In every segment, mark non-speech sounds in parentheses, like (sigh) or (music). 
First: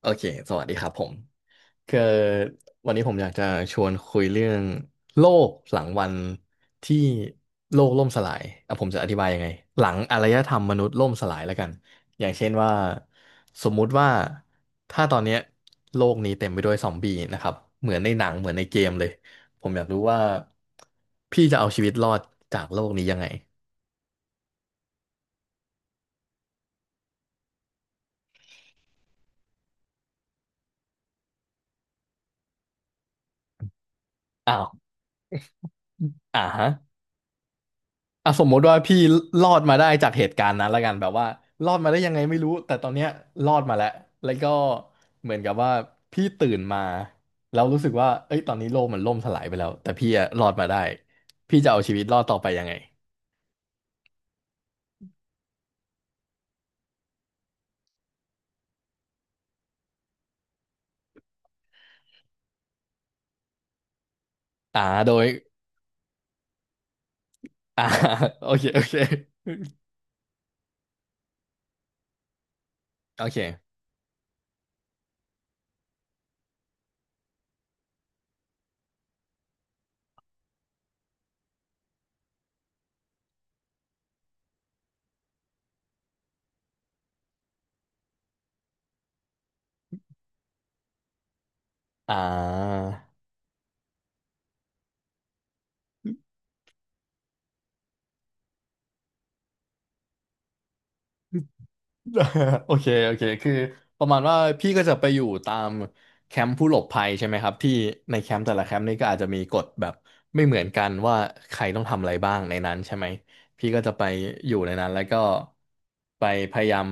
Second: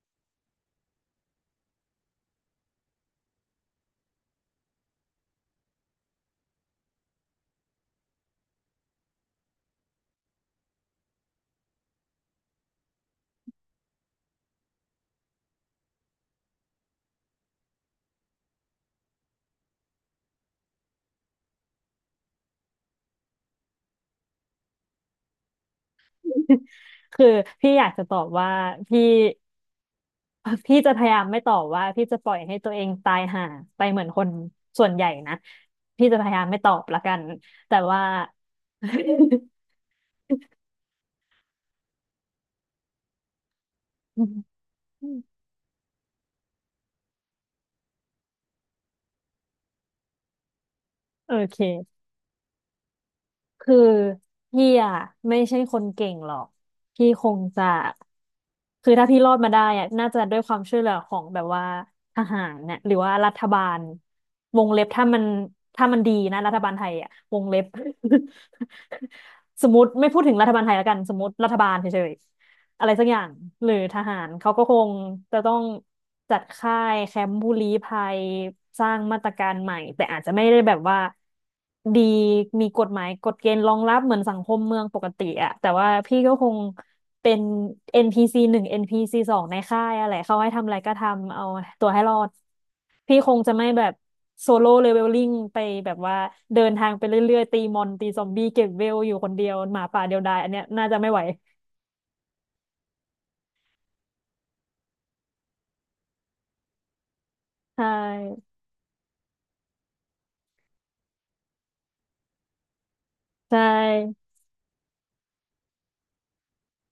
โอเค สวัสดีครับผมคือวันนี้ผมอยากจะชวนคุยเรื่องโลกหลังวันที่โลกล่มสลายผมจะอธิบายยังไงหลังอารยธรรมมนุษย์ล่มสลายแล้วกันอย่างเช่นว่าสมมุติว่าถ้าตอนเนี้ยโลกนี้เต็มไปด้วยซอมบี้นะครับเหมือนในหนังเหมือนในเกมเลย ผมอยากรู้ว่าพี่จะเอาชีวิตรอดจากโลกนี้ยังไง (laughs) คือพี่อยากจะตอบว่าพี่ (laughs) พี่จะพยายามไม่ตอบว่าพี่จะปล่อยให้ตัวเองตายห่าไปเหมือนคนอ้าวส่วนใหญ่นะพี่จะพยาอ่ายามไม่ตฮะ อบละกันแต่ว่า สมมติว่าพี่รอดมาได้จากเหตุการณ์นั้นและกันแบบว่ารอดมาได้ยังไงไม่รู้แต่ตอนเนี้ยรอดมาแล้วแล้วก็เหมือน (laughs) กับว่าพี่ตื่นมาแล้วรู้สึกว่าเอ้ยตอนนี้โลกมันล่มสลายไปแล้วแต่พี่อะรอดมาได้โอพี่จะเอาชีเค วิตรอดต่อไปยังไงคือพี่อ่ะไม่ใช่คนเก่งหรอกพี่คงจะคือถ้าพี่รอดมาได้อ่ะน่าจะด้วยความช่วยเหลือของแบบว่าทหารเนี่ยหรือว่ารัฐบาลวงเล็อ่าบถ้าโดมันยถ้ามันดีนะรัฐบาลไทยอ่ะวงเล็บ อ่า (laughs) โอเคโอเค (laughs) สมมติไม่พูดถึงรัฐบาลไทยแล้วกันสมมติรัฐบาลเฉยๆ อะไรสักอย่าโองเคหรือทหารเขาก็คงจะต้องจัดค่ายแคมป์ผู้ลี้ภัยสร้างมาตรการใหม่แต่อาจจะไม่ได้แบบว่าดีมีกฎหมายกฎเกณฑ์รองรับเหมือนสังคมเมืองปกติอะแต่ว่าพี่ก็คงเป็น NPC หนึ่ง NPC สองในค่ายอะไรเขาให้ทำอะไรก็ทำเอาตัวให้รอ่อดพี่า คงจะไม่แบบโซโล่เลเวลลิ่งไปแบบว่าเดินทางไปเรื่อยๆตีมอนตีซอมบี้เก็บเวลอยู่คนเดียวหมาป่าเดียวดายอันเนี้ยน่าจะไม่ไหว (laughs) โอเคโอเคคือประมาณว่าพี่ก็จะไปอยู่ตามแคมป์ผู้หลบภัยใช่ไหมครับที่ใชในแคมป์่ แต่ละแคมป์นี่ก็อาจจะมีกฎแบบไม่เหมือนกันว่าใครต้องทำอะไรบ้างในนั้นใช่ไหมใชพี่ก็จะไป่อยู่ในนั้นแล้วก็ไปพยายาม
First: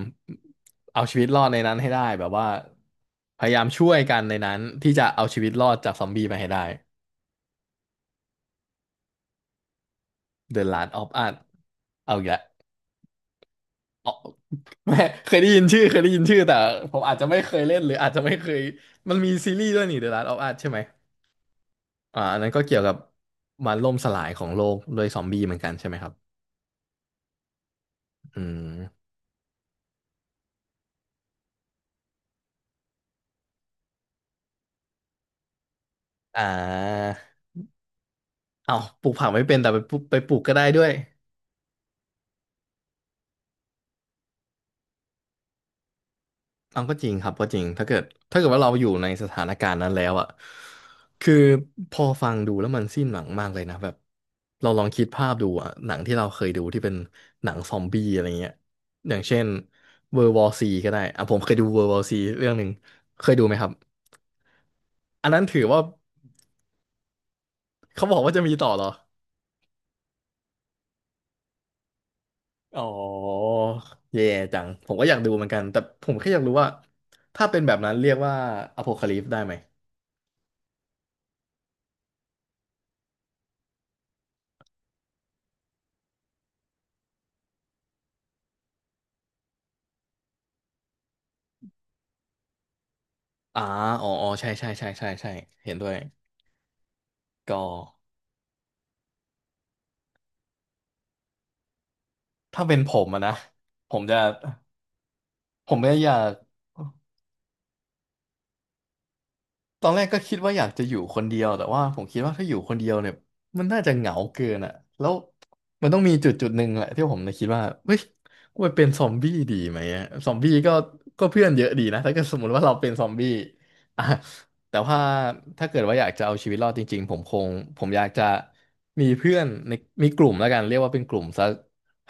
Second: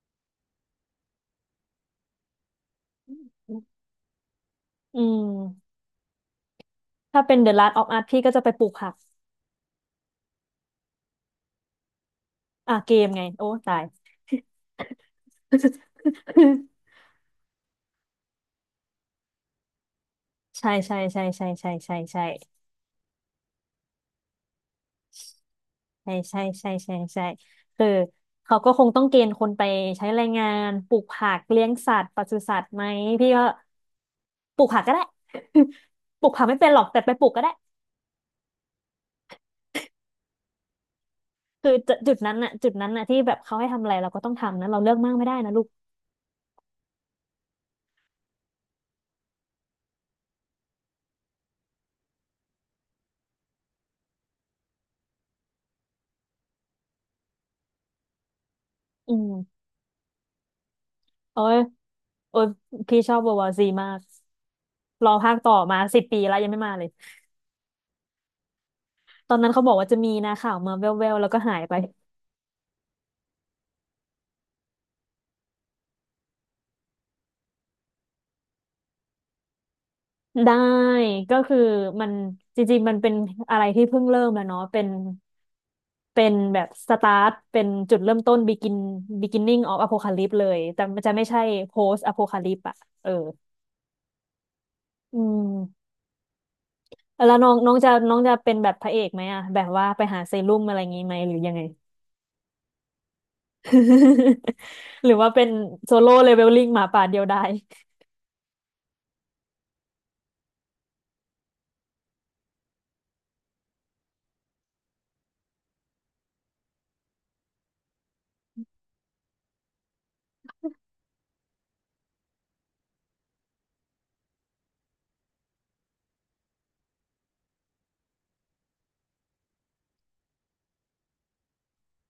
เอาชีวิตรอดในนั้นให้ได้แบบว่าพยายามช่วยกันในนั้นที่อืจะเอาชีวิตรอมดจากซอมบี้ไปให้ได้ ถ้าเป็น The Last of Us พี่ก็จะไปปลูกผัก The Last of Us เอาอีกแล้ว อ่ะเกมไง โอ้ตาย อ๋อ (laughs) ไม่เคยได้ยินชื่อเคยได้ยินชื่อแต่ผ (laughs) มอาจจะไม่เคยเล่นหรืออาจจะไม่เคยมันมีซีรีส์ด้วยนี่ The Last of Us ใช่ใช่ไหมใช่ใช่ใช่ใช่ใช่ใช่อันนั้นก็เกี่ยวกับมันล่มสลายของโลกด้วยซอมบี้เหมือนกันใช่ไหมครัใช่บใช่ใช่ใช่ใช่คืออืเขาก็คงต้อมงเกณฑ์คนไปใช้แรงงานปลูกผักเลี้ยงสัตว์ปศุสัตว์ไหมพี่ก็ปลูกผักก็ได้ (laughs) ปลูกอ่ผักไม่เป็นหรอกแต่ไปาปลูกก็ได้เอาปลูกผักไม่เป็นแต่ไปปลูกไปปลูกก็ได้ด้วย คือจุดนั้นน่ะจุดนั้นน่ะที่แบบเขาให้ทำอะไรเราก็ต้องทำนะเราเลือกมากไม่ได้นะลูกเอาก็จริงครับก็จริงถ้าเกิดถ้าเกิดว่าเราอยู่ในสถานการณ์นั้นแล้วอ่ะคือพอฟังดูแล้วมันสิ้นหวังมากเลยนะแบบเราลองคิดภาพดูอ่ะหนังที่เราเคยดูที่เป็นหนังซอมบี้อะไรเงี้ยออืย่างเช่น ม World War C ก็ได้อ่ะผโอ้มเคยยดู World War C โอ้ยเรื่องหนึ่งพี่ชอบเควายดูวาไหมซีครับมาก รออันภาคนั้นต่อถือมาว่า10 ปีแล้วยังไม่มาเลย เขาบอกว่าจะมีต่อเหรอตอนนั้นเขาบอกว่าจะมีนะข่าวมาแว่วๆแล้วก็หายไป อ๋อเย่จังผมก็อยากดูเหมือนกันแต่ผมแค่อยากรู้ว่าถ้าเป็นแบบนั้นเรียกว่าอโพคาลิปได้ไหมได้ ก็คือมันจริงๆมันเป็นอะไรที่เพิ่งเริ่มแล้วเนาะเป็นแบบสตาร์ท เป็นจุดเริ่มต้น begin beginning of apocalypse เลย แต่มันจะไม่ใช่ post apocalypse อะเอออ่าอ๋ออ๋อใช่ใช่ใช่ใช่อืใช่เห็นมด้วย แล้วน้องก็น้องจะน้องจะเป็นแบบพระเอกไหมอะ แบบว่าไปหาเซรุ่มอะไรอย่างงี้ไหมหรือยังไง ถ้าเป็นผมอะนะผมจะ (laughs) หรือว่าเป็นผมโซไม่อโล่ยาเลก เวลลิ่งหมาป่าเดียวดายตอนแรกก็คิดว่าอยากจะอยู่คนเดียวแต่ว่าผมคิดว่าถ้าอยู่คนเดียวเนี่ยมันน่าจะเหงาเกินอ่ะแล้วมันต้องมีจุดหนึ่งแหละที่ผมเลยคิดว่าเฮ้ยกูไปเป็นซอมบี้ดีไหมอะซอมบี้ก็เพื่อนเยอะดีนะถ้าเกิดสมมติว่าเราเป็นซอมบี้อ่ะแต่ว่าถ้าเกิดว่าอยากจะเอาชีวิตรอดจริงๆผมคงผมอยากจะมีเพื่อนในมีกลุ่มแล้วกันเรียกว่าเป็นกลุ่มสัก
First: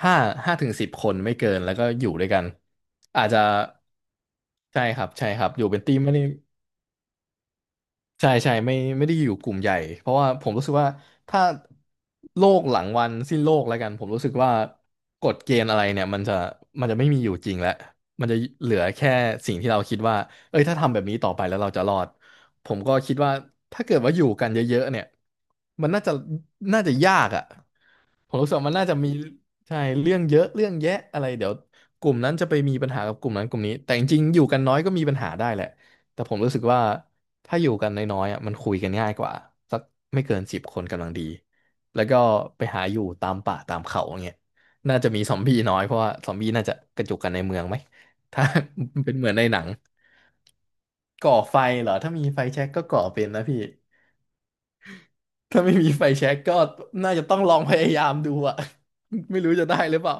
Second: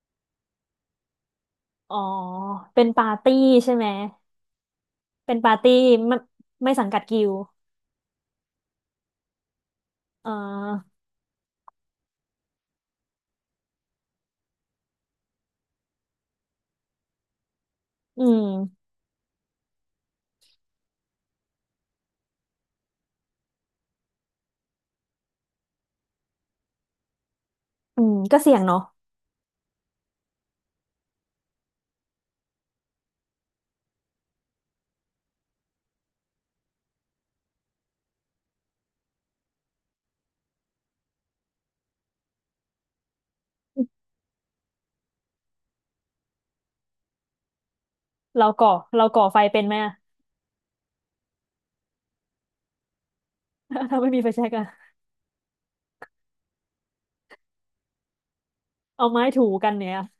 ห้าห้าถึงสิบคนไม่เกินแล้วก็อ๋อ อยู่ด้วยกันเป็นปาร์อาจตี้จะใช่ไหม ใช่ครับใช่เป็นครับปาร์อยู่ตี้เป็นทีมไม่ไม่ได้ ไม่สังกัดกิลด์ใช่ใช่ไม่ได้อยู่กลุ่มใหญ่เพราะว่าเอ่อผมรู้สึกว่าถ้าโลกหลังวันสิ้นโลกแล้วกันผมรู้สึกว่ากฎเกณฑ์อะไรเนี่ยมันจะไม่มีอยู่จริงแล้วอืมันจะมเหลือแค่สิ่งที่เราคิดว่าเอ้ยถ้าทำแบบนี้ต่อไปแล้วเราจะรอดผมก็คิดว่าถ้าเกิดว่าอยู่กันเยอะๆเนี่ยมันน่าจะยากอ่ะ อืมผก็มรู้เสี่สึกยงว่ามันเนาะน่าจะมีใช่เรื่องเยอะเรื่องแยะอะไรเดี๋ยวกลุ่มนั้นจะไปมีปัญหากับกลุ่มนั้นกลุ่มนี้แต่จริงๆอยู่กันน้อยก็มีปัญหาได้แหละแต่ผมรู้สึกว่าถ้าอยู่กันน้อยๆอ่ะมันคุยกันง่ายกว่าสักไม่เกินสิบคนกำลังดีแล้วก็ไปหาอยู่ตามป่าตามเขาอย่างเงี้ยน่าจะมีซอมบี้น้อยเพราะว่าซอมบี้น่าจะกระจุกกันในเมืองไหมถ้า เราก่อเรา (laughs) เป็นก่อเหมือนไฟในหนัเป็นงไหมอะ ก่อไฟเหรอถ้ามีไฟแช็กก็ก่อเป็นนะพี่ (laughs) ถ้าไม่มีไฟแช็กอะ ถ้าไม่มีไฟแช็กก็น่าจะต้องลองพยายามดูอะ เอาไม้ (laughs) ไม่ถูรู้จะกันได้เนี่หยรือเปล่า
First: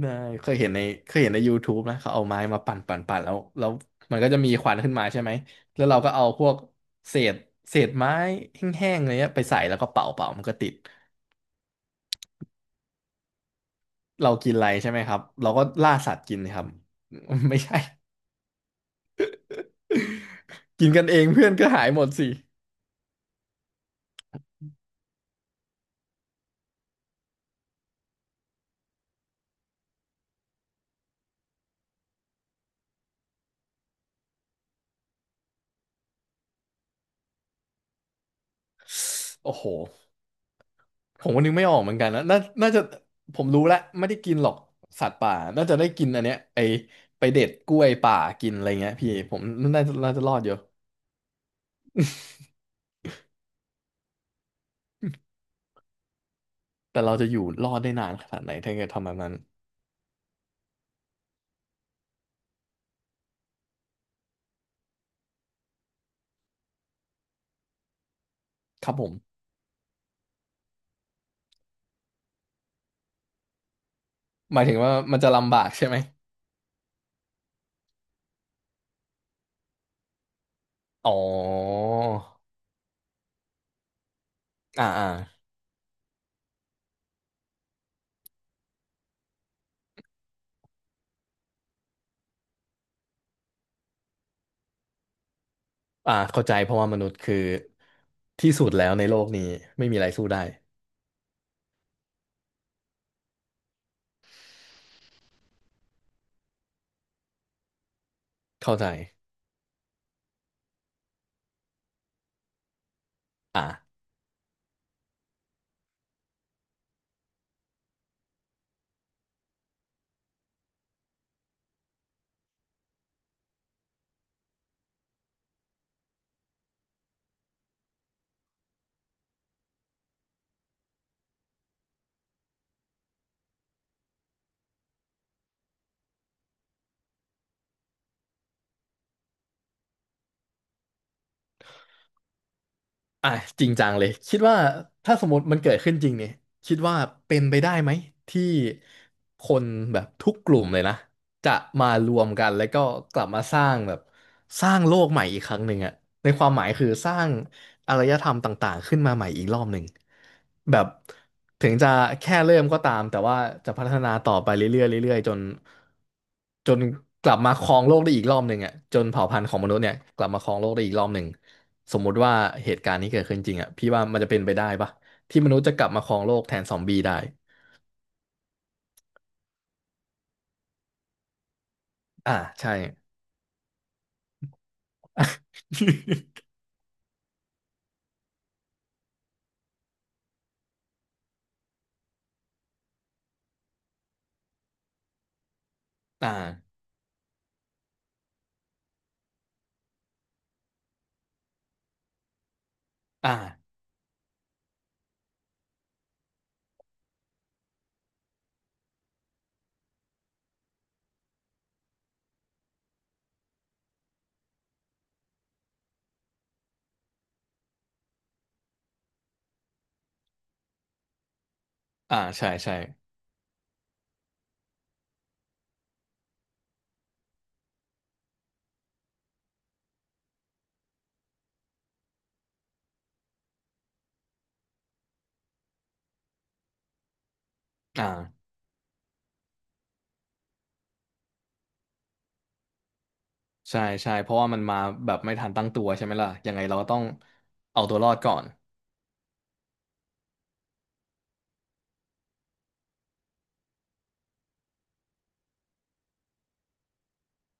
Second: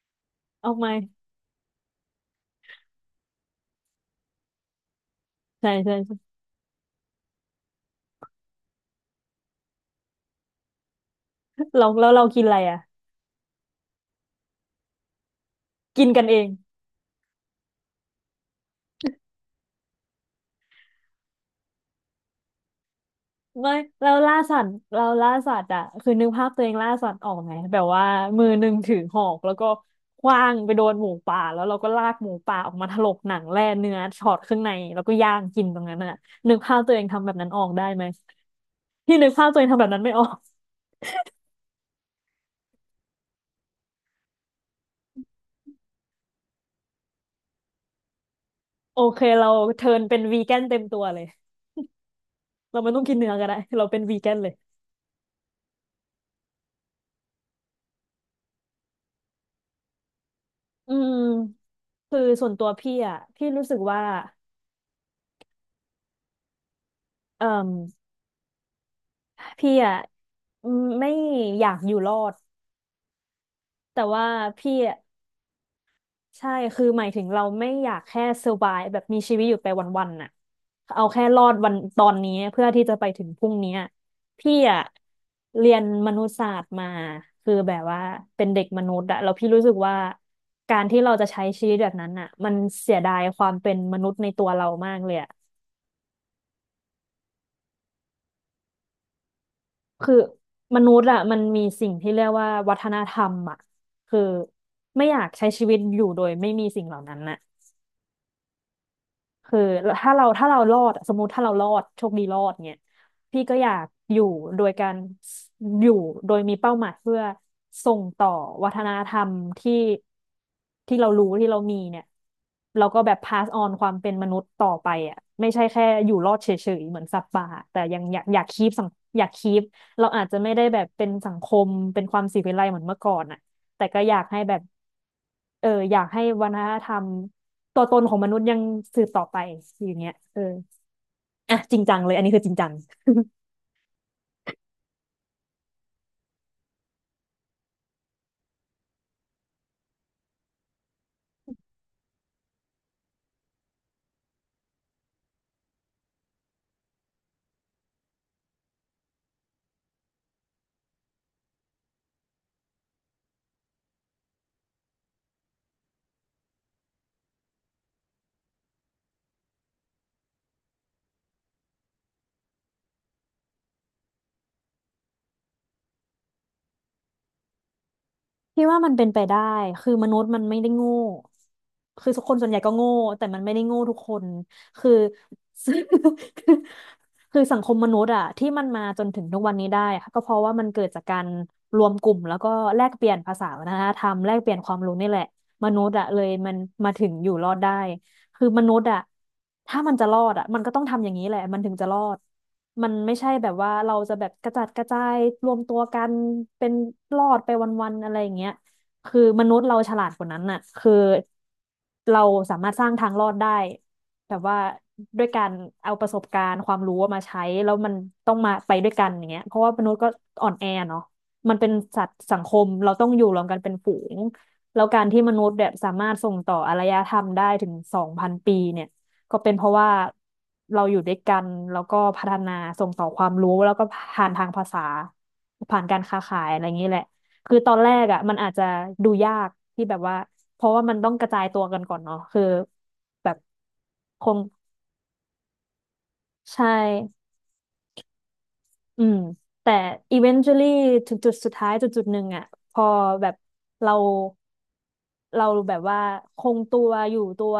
ได้เคยเห็เอานในไม้ YouTube นะเขาเอาไม้มาปั่นปั่นปั่นแล้วมันก็จะมีควันขึ้นมาใช่ไหมใช่แล้วใช่เราก็เอาใช่พวกเศษไม้แห้งๆอะไรเงี้ยไปใส่แล้วก็เป่าเป่ามันก็ติดเราแล้วเรากินอะไรอะ เรากินอะไรใช่ไหมครับเราก็ล่ากินสัตกัว์นเอกินง ครับ (laughs) ไม่ใช่ (laughs) กินกันเองเพื่อนก็หายหมดสิไม่เราล่าสัตว์เราล่าสัตว์อ่ะคือนึกภาพตัวเองล่าสัตว์ออกไหมแบบว่ามือหนึ่งถือหอกแล้วก็ขว้างไปโดนหมูป่าแล้วเราก็ลากหมูป่าออกมาถลกหนังแล่เนื้อช็อตข้างในแล้วก็ย่างกินตรงนั้นอ่ะนึกภาพตัวเองทำแบบนั้นออกได้ไหมที่นึกภาพโอ้ตัวเอโห งทำแบบนั้นไม่ออกผมก็นึกไม่ออกเหมือนกันนะน่าจะผมรู้แล้วไม่ได้กินหรอกสัตว์ป่าน่าจะได้กินอันเนี้ยไอไปเด็ดกล้วยป่ากินอะไรเงี้ยโอพี่เคผมเราเทิร์นน่าเป็นจะรอวีดอแกยู่นเต็มตัวเลยเราไม่ต้องกินเนื้อก็ได้เราเป็นวีแกนเลยแต่เราจะอยู่รอดได้นานขนาดไหนถ้าเกิดทำแบบนั้นอืมคือส่วนตัวพี่อ่ะพี่รู้สึกว่าเอ่มครับผมพี่อ่ะอืมไม่อยากอยู่รอด แต่ว่าหมายพี่ถึงว่าอะมันจะลำบากใช่ไหมใช่คือหมายถึงเราไม่อยากแค่ survive แบบมีชีวิตอยู่ไปวันๆน่ะเอาอ๋แค่รอดวันอตอนนี้เพื่อที่จะไปถึงพรุ่งนี้อะพี่อะอ่าอ่าเรียนมนุษยศาสตร์มาคือแบบว่าเป็นเด็กมนุษย์อะแล้วพี่รู้สึกว่าการที่เราจะใช้ชีวิตแบบนั้นอะมันเสียดายความเป็นมนุษย์ในตัวเรามากเลยอะอ่าเข้าใจเพราะว่ามนุษย์คือที่สุดแล้วในโลกนี้ไม่มีอะไรคือสู้ได้มนุษย์อะมันมีสิ่งที่เรียกว่าวัฒนธรรมอะคือไม่อยากใช้ชีวิตอยู่โดยไม่มีสิ่งเหล่านั้นน่ะ เข้าใจคือถ้าเรารอดอะสมมติถ้าเรารอดโชคดีรอดเนี่ยพี่ก็อยากอ่า อยู่โดยการอยู่โดยมีเป้าหมายเพื่อส่งต่อวัฒนธรรมที่ที่เรารู้ที่เรามีเนี่ยเราก็แบบ pass on ความเป็นมนุษย์ต่อไปอ่ะไม่ใช่แค่อยู่รอดเฉยๆเหมือนสัตว์ป่าแต่ยังอยากอยากคีปสังอยากคีปเราอาจจะไม่ได้แบบเป็นสังคมเป็นความสิวิไลเหมือนเมื่อก่อนอ่ะแต่ก็อยากให้แบบ เอออยากให้วัฒนธรรมตัวตนของมนุษย์ยังสืบต่อไปอย่างเงี้ยเอออ่ะจริงจังเลยอันนี้คือจริงจังอ่ะจริงจังเลยคิดว่าถ้าสมมติมันเกิดขึ้นจริงเนี่ยคิดว่าเป็นไปได้ไหมที่คนแบบทุกกลุ่มเลยนะจะมารวมกันแล้วก็กลับมาสร้างแบบสร้างโลกใหม่อีกครั้งหนึ่งอะในความหมายคือสร้าง อารยธรรมต่างๆขึ้นมาใหม่อีกรอบหนึ่งแบบถึงจะแค่เริ่มก็ตามแต่ว่าจะพัฒนาต่อไปเรื่อยๆเรื่อยๆจนกลับมาครองโลกได้อีกรอบหนึ่งอ่ะจนเผ่าพันธุ์ของมนุษย์เนี่ยกลับมาครองโลกได้อีกรอบหนึ่งสมมุติว่าเหตุการณ์นี้เกิดขึ้นจริงอ่ะพี่ว่ามันจะเป็นไปได้ปะที่มนุษย์จะกลับมาครองโลกแทนซอมบี้ได้พี่ว่ามันเป็นไปได้คือมนุษย์มันไม่ได้โง่คือคอ่านส่วนใหญ่ก็ใช่ โง่แต่มันไม่ได้โง่ทุกคนคือ (laughs) (laughs) คือสังคมมนุษย์อะที่มันมาจนถึงทุกวันนี้ได้ค่ะก็เพราะว่ามันเกิดจากการรวมกลุ่มแล้วก็แลกเปลี่ยนภาษาวัฒนธรรมแลกเปลี่ยนความรู้นี่แหละมนุษย์อะเลยมันอ่ามาถึงอยู่รอดได้ คือมนุษย์อะถ้ามันจะรอดอะมันต้องทำอย่างนี้แหละมันถึงจะรอดมันไม่ใช่อ่าแบบว่าเราจะแบบกระจัดกระจายรวมตัวกันเป็นรอดไปวันๆอะไรอย่างเงี้ยคือมนุษย์เราฉลาดกว่านั้นน่ะคือเราสามารถสร้างทางรอดได้แบบว่าด้วยการเอาประสบการณ์ความรู้มาใช้แล้วมันต้องมาไปด้วยกันอย่างเงี้ยเพราะว่ามนุษย์ก็อ่อนแอเนาะมันเป็นสัตอ่าว์สังใช่คมใช่เราต้องอยู่รวมกันเป็นฝูง แล้วการที่มนุษย์แบบสามารถส่งต่ออารยธรรมได้ถึง2,000 ปีเนี่ยก็เป็นเพราะว่าเราอยู่ด้วยกันแล้วก็พัฒนาส่งต่อความรู้แล้วก็ผ่านทางภาษาผ่านการค้าขายอะไรอย่างนี้แหละคือตอนแรกอ่ะมันอ่า อาจจะดูยากที่แบบว่าเพราะว่ามันต้องกระจายตัวกันก่อนเนาะคือแบบใช่ใช่คเพราะงว่ามันมาแบบไม่ทันตั้งตัวใช่ไหมล่ะยังไงใช่ เราก็ต้องเอาตัวรอดก่อน อืมแต่ eventually ถึงจุดสุดท้ายจุดหนึ่งอ่ะพอแบบเราเราแบบว่าคงตัวอยู่ตัว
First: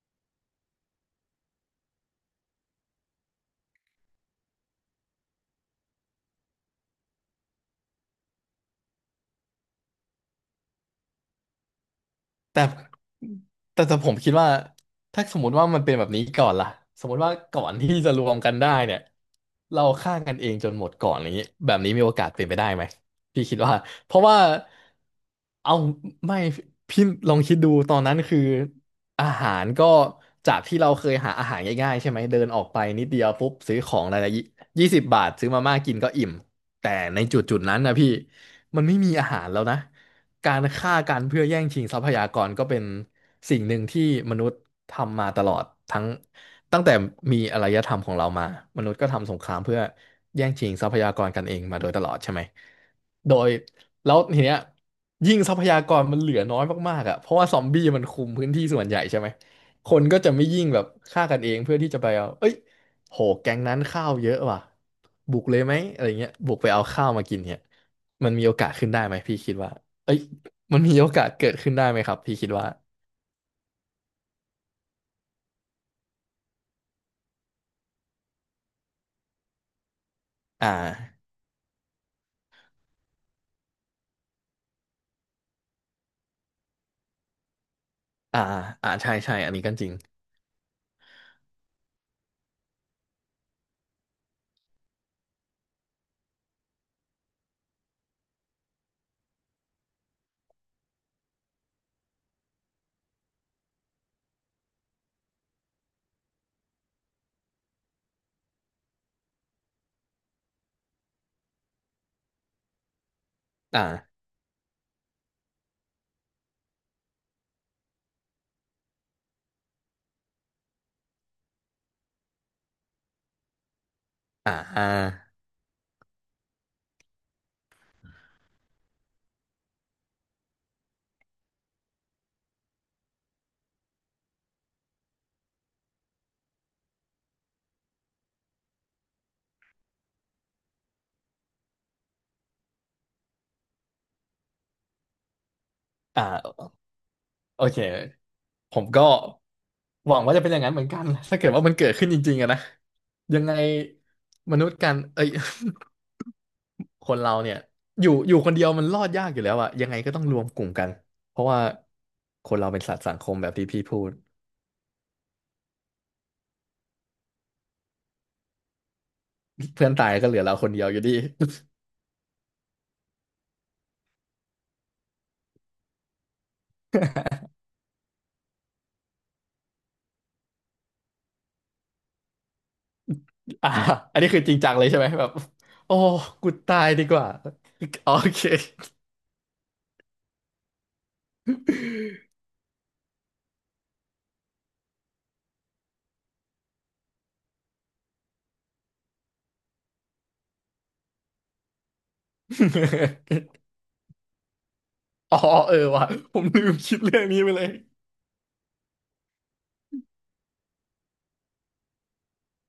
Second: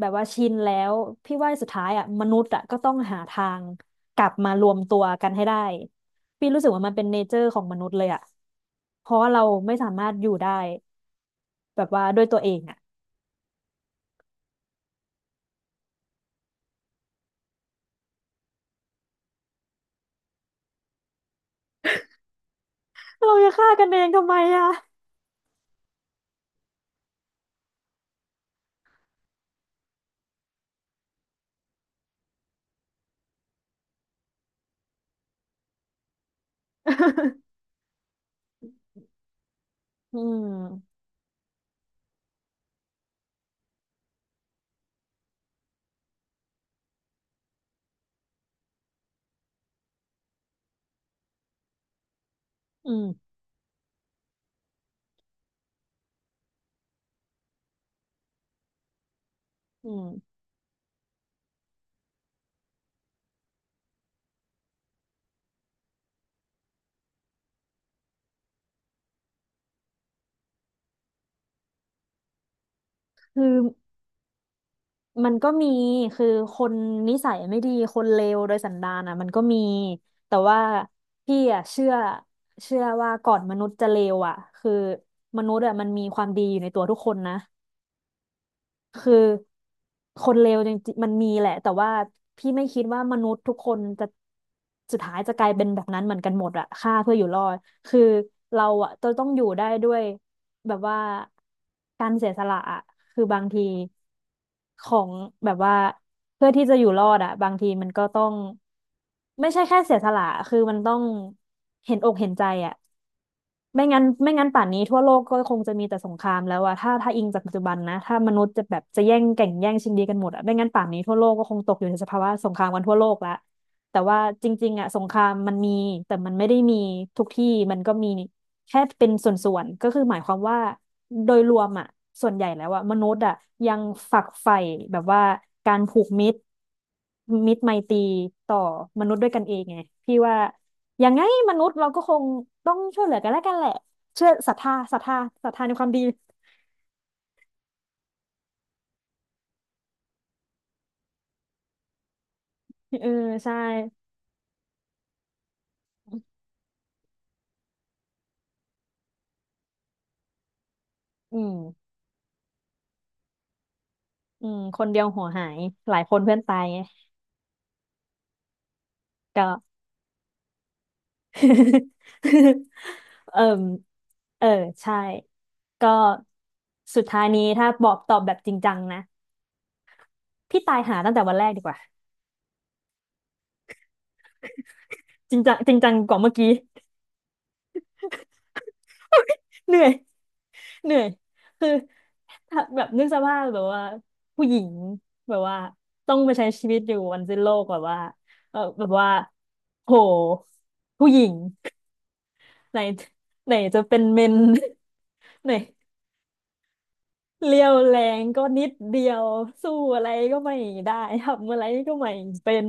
แบบว่าชินแล้วพี่ว่าสุดท้ายอ่ะมนุษย์อ่ะก็ต้องหาทางกลับมารวมตัวกันให้ได้พี่รู้สึกว่ามันเป็นเนเจอร์ของมนุษย์เลยอ่ะเพราะว่าเราไม่สามารถอยู่ได้แบบว่าด้วยตัวเองแต่อ่ะแต่ผมคิดว่าถ้าสมมติว่ามันเป็นแบบนี้ก่อนล่ะสมมติว่าก่อนที่จะรวมกันได้เนี่ยเราฆ่ากันเองจนหมดก่อนอย่างนี้แบบนี้มีโอกาสเป็นไปได้ไหมเราพี่จะคิดฆ่าว่ากันเองเพราะทำไมว่าอ่ะ เอาไม่พี่ลองคิดดูตอนนั้นคืออาหารก็จากที่เราเคยหาอาหารง่ายๆใช่ไหมเดินออกไปนิดเดียวปุ๊บซื้อของอะไรละ20 บาทซื้อมาม่ากินก็อิ่มแต่ในจุดนั้นนะพี่มันไม่มีอาหารแล้วนะ (laughs) อืการมฆ่ากันเพื่อแย่งชิงทรัพยากรก็เป็นสิ่งหนึ่งที่มนุษย์ทำมาตลอดทั้งตั้งแต่มีอารยธรรมของเรามามนุษย์ก็ทำสงครามเพื่อแย่งชิงทรัพยากรกันเองมาโดยตลอดใช่ไหมอืโดมยแล้วทีเนี้ยยิ่งทรัพยากรมันเหลือน้อยมากๆอ่ะเพราะว่าซอมบี้มันคุมพื้นที่ส่วนใหญ่ใช่ไหมอืคนก็จะมไม่ยิ่งแบบฆ่ากันเองเพื่อที่จะไปเอาเอ้ยโหแก๊งนั้นข้าวเยอะว่ะบุกเลยไหมอะไรเงี้ยบุกไปเอาข้าวมากินเนี่ยมันมีโอกาสขึ้นได้ไหมพี่คิดว่า เอ้ยมันมีโอกาสเกิดขึ้นได้ไหมครับพี่คิดว่าคือ มันก็มีคือคนนิสัยไม่ดี คนเลวโดยสันดานอ่ะมันก็มี แต่ว่าอ่าพี่อ่ะเชื่อว่าก่อนมนุษย์จะเลวอ่ะคือมนุษย์อ่ะมันมีความดีอยู่ในตัวทุกคนนะ อ่าคืใช่อใช่อันนี้ก็จริงคนเลวจริงๆมันมีแหละแต่ว่าพี่ไม่คิดว่ามนุษย์ทุกคนจะสุดท้ายจะกลายเป็นแบบนั้นเหมือนกันหมดอะฆ่าเพื่ออยู่รอดคือเราอะจะต้องอยู่ได้ด้วยแบบว่าการเสียสละอะคือบางทีของแบบว่าเพื่อที่จะอยู่รอดอะบางทีมันก็ต้องไม่ใช่แค่เสียสละคือมันต้องเห็นอกเห็นใจอะ ไม่อ่างั้นไม่งั้นป่านนี้ทั่วโลกก็คงจะมีแต่สงครามแล้วอะถ้าอิงจากปัจจุบันนะถ้ามนุษย์จะแบบจะแย่งแก่งแย่งชิงดีกันหมดอะไม่งั้นป่านนี้ทั่วโลกก็คงตกอยู่ในสภาวะสงครามกันทั่วโลกละแต่ว่าจอ่าริงๆอ่าอะสงครามมันมีแต่มันไม่ได้มีทุกที่มันก็มีแค่เป็นส่วนๆก็คือหมายความว่าโดยรวมอะส่วนใหญ่แล้วอะมนุษย์อะยังฝักใฝ่แบบว่าการผูกมิตรมิตรไมตรีต่อมนุษย์ด้วยกันเองไงพี่ว่า ยังไงมนุษย์เราก็คงต้องช่วยเหลือกันแล้วกันแหละเชื่อศรัทธาในความดีอ่าโอเคผมก็หวังว่าจะเป็นอย่างนั้นเหมือนกันถ้าเกิดว่ามันเกิดขึ้นจริงๆอะนะเออยังใช่ไงมนุษย์กันเอ้ย (laughs) คนเราเนี่ยอยู่คนเดียวมันรอดยากอยู่แล้วอะยังไงก็ต้องรวมกลุ่มกัน เพอืราะมว่าคนเราเป็นสัตว์สังคมแบบที่พี่พูด อืมคนเดียวหัวหายหลายคนเพื่อนตายไงก็ เพื่อนตายก็เหลือเราคนเดียวอยู่ดี (laughs) เออเออใช่ก็สุดท้ายนี้ถ้าบอกตอบแบบจริงจังนะพี่ตายหาตั้งแต่วันแรกดีกว่าอ่าอันนี้คือจริงจังเลยใช่ไหมแบบจริงจังจริงจัโอ้งกว่าเมื่อกูกี้ตายดีกว่าโอเค เหนื่อย เหนื่อยคือถ้าแบบนึกสภาพแบบว่าผู้หญิงแบบว่าต้องไปใช้ชีวิตอยู่วันสิ้นโลกแบบว่าเออแบบว่าโหผู้หญิง (laughs) ไหน (laughs) ไหนจะเป็นเมน อ๋อ (laughs) ไหนเออว่ะผมลืมคิดเรื่องนี้ไปเรีเลยย วแรงก็นิดเดียวสู้อะไรก็ไม่ได้ทำอะไรก็ไม่เป็น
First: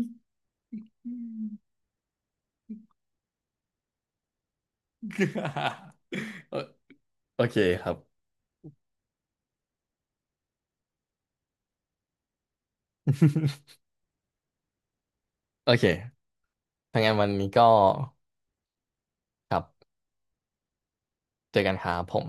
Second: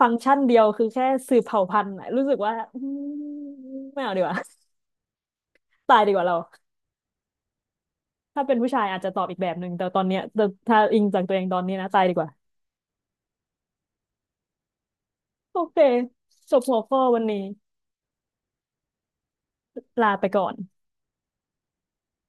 ฟังก์ชันเดียวคือแค่สืบเผ่าพันธุ์อะรู้สึกว่าอืมไม่เอาดีกว่าตายดีกว่าเรา (laughs) โอโอเคครับ ถ้าเป็นผู้ชายอาจจะตอบอีกแบบหนึ่งแต่ตอนเนี้ยแต่ถ้าอิงจากตัวเองตอนนี้นะตายดีกว่า (laughs) โอโอเคเคจบหัวข้ถ้าองั้นวันวันนี้นี้ก็ครับลาไปก่อนเจอกันครับผม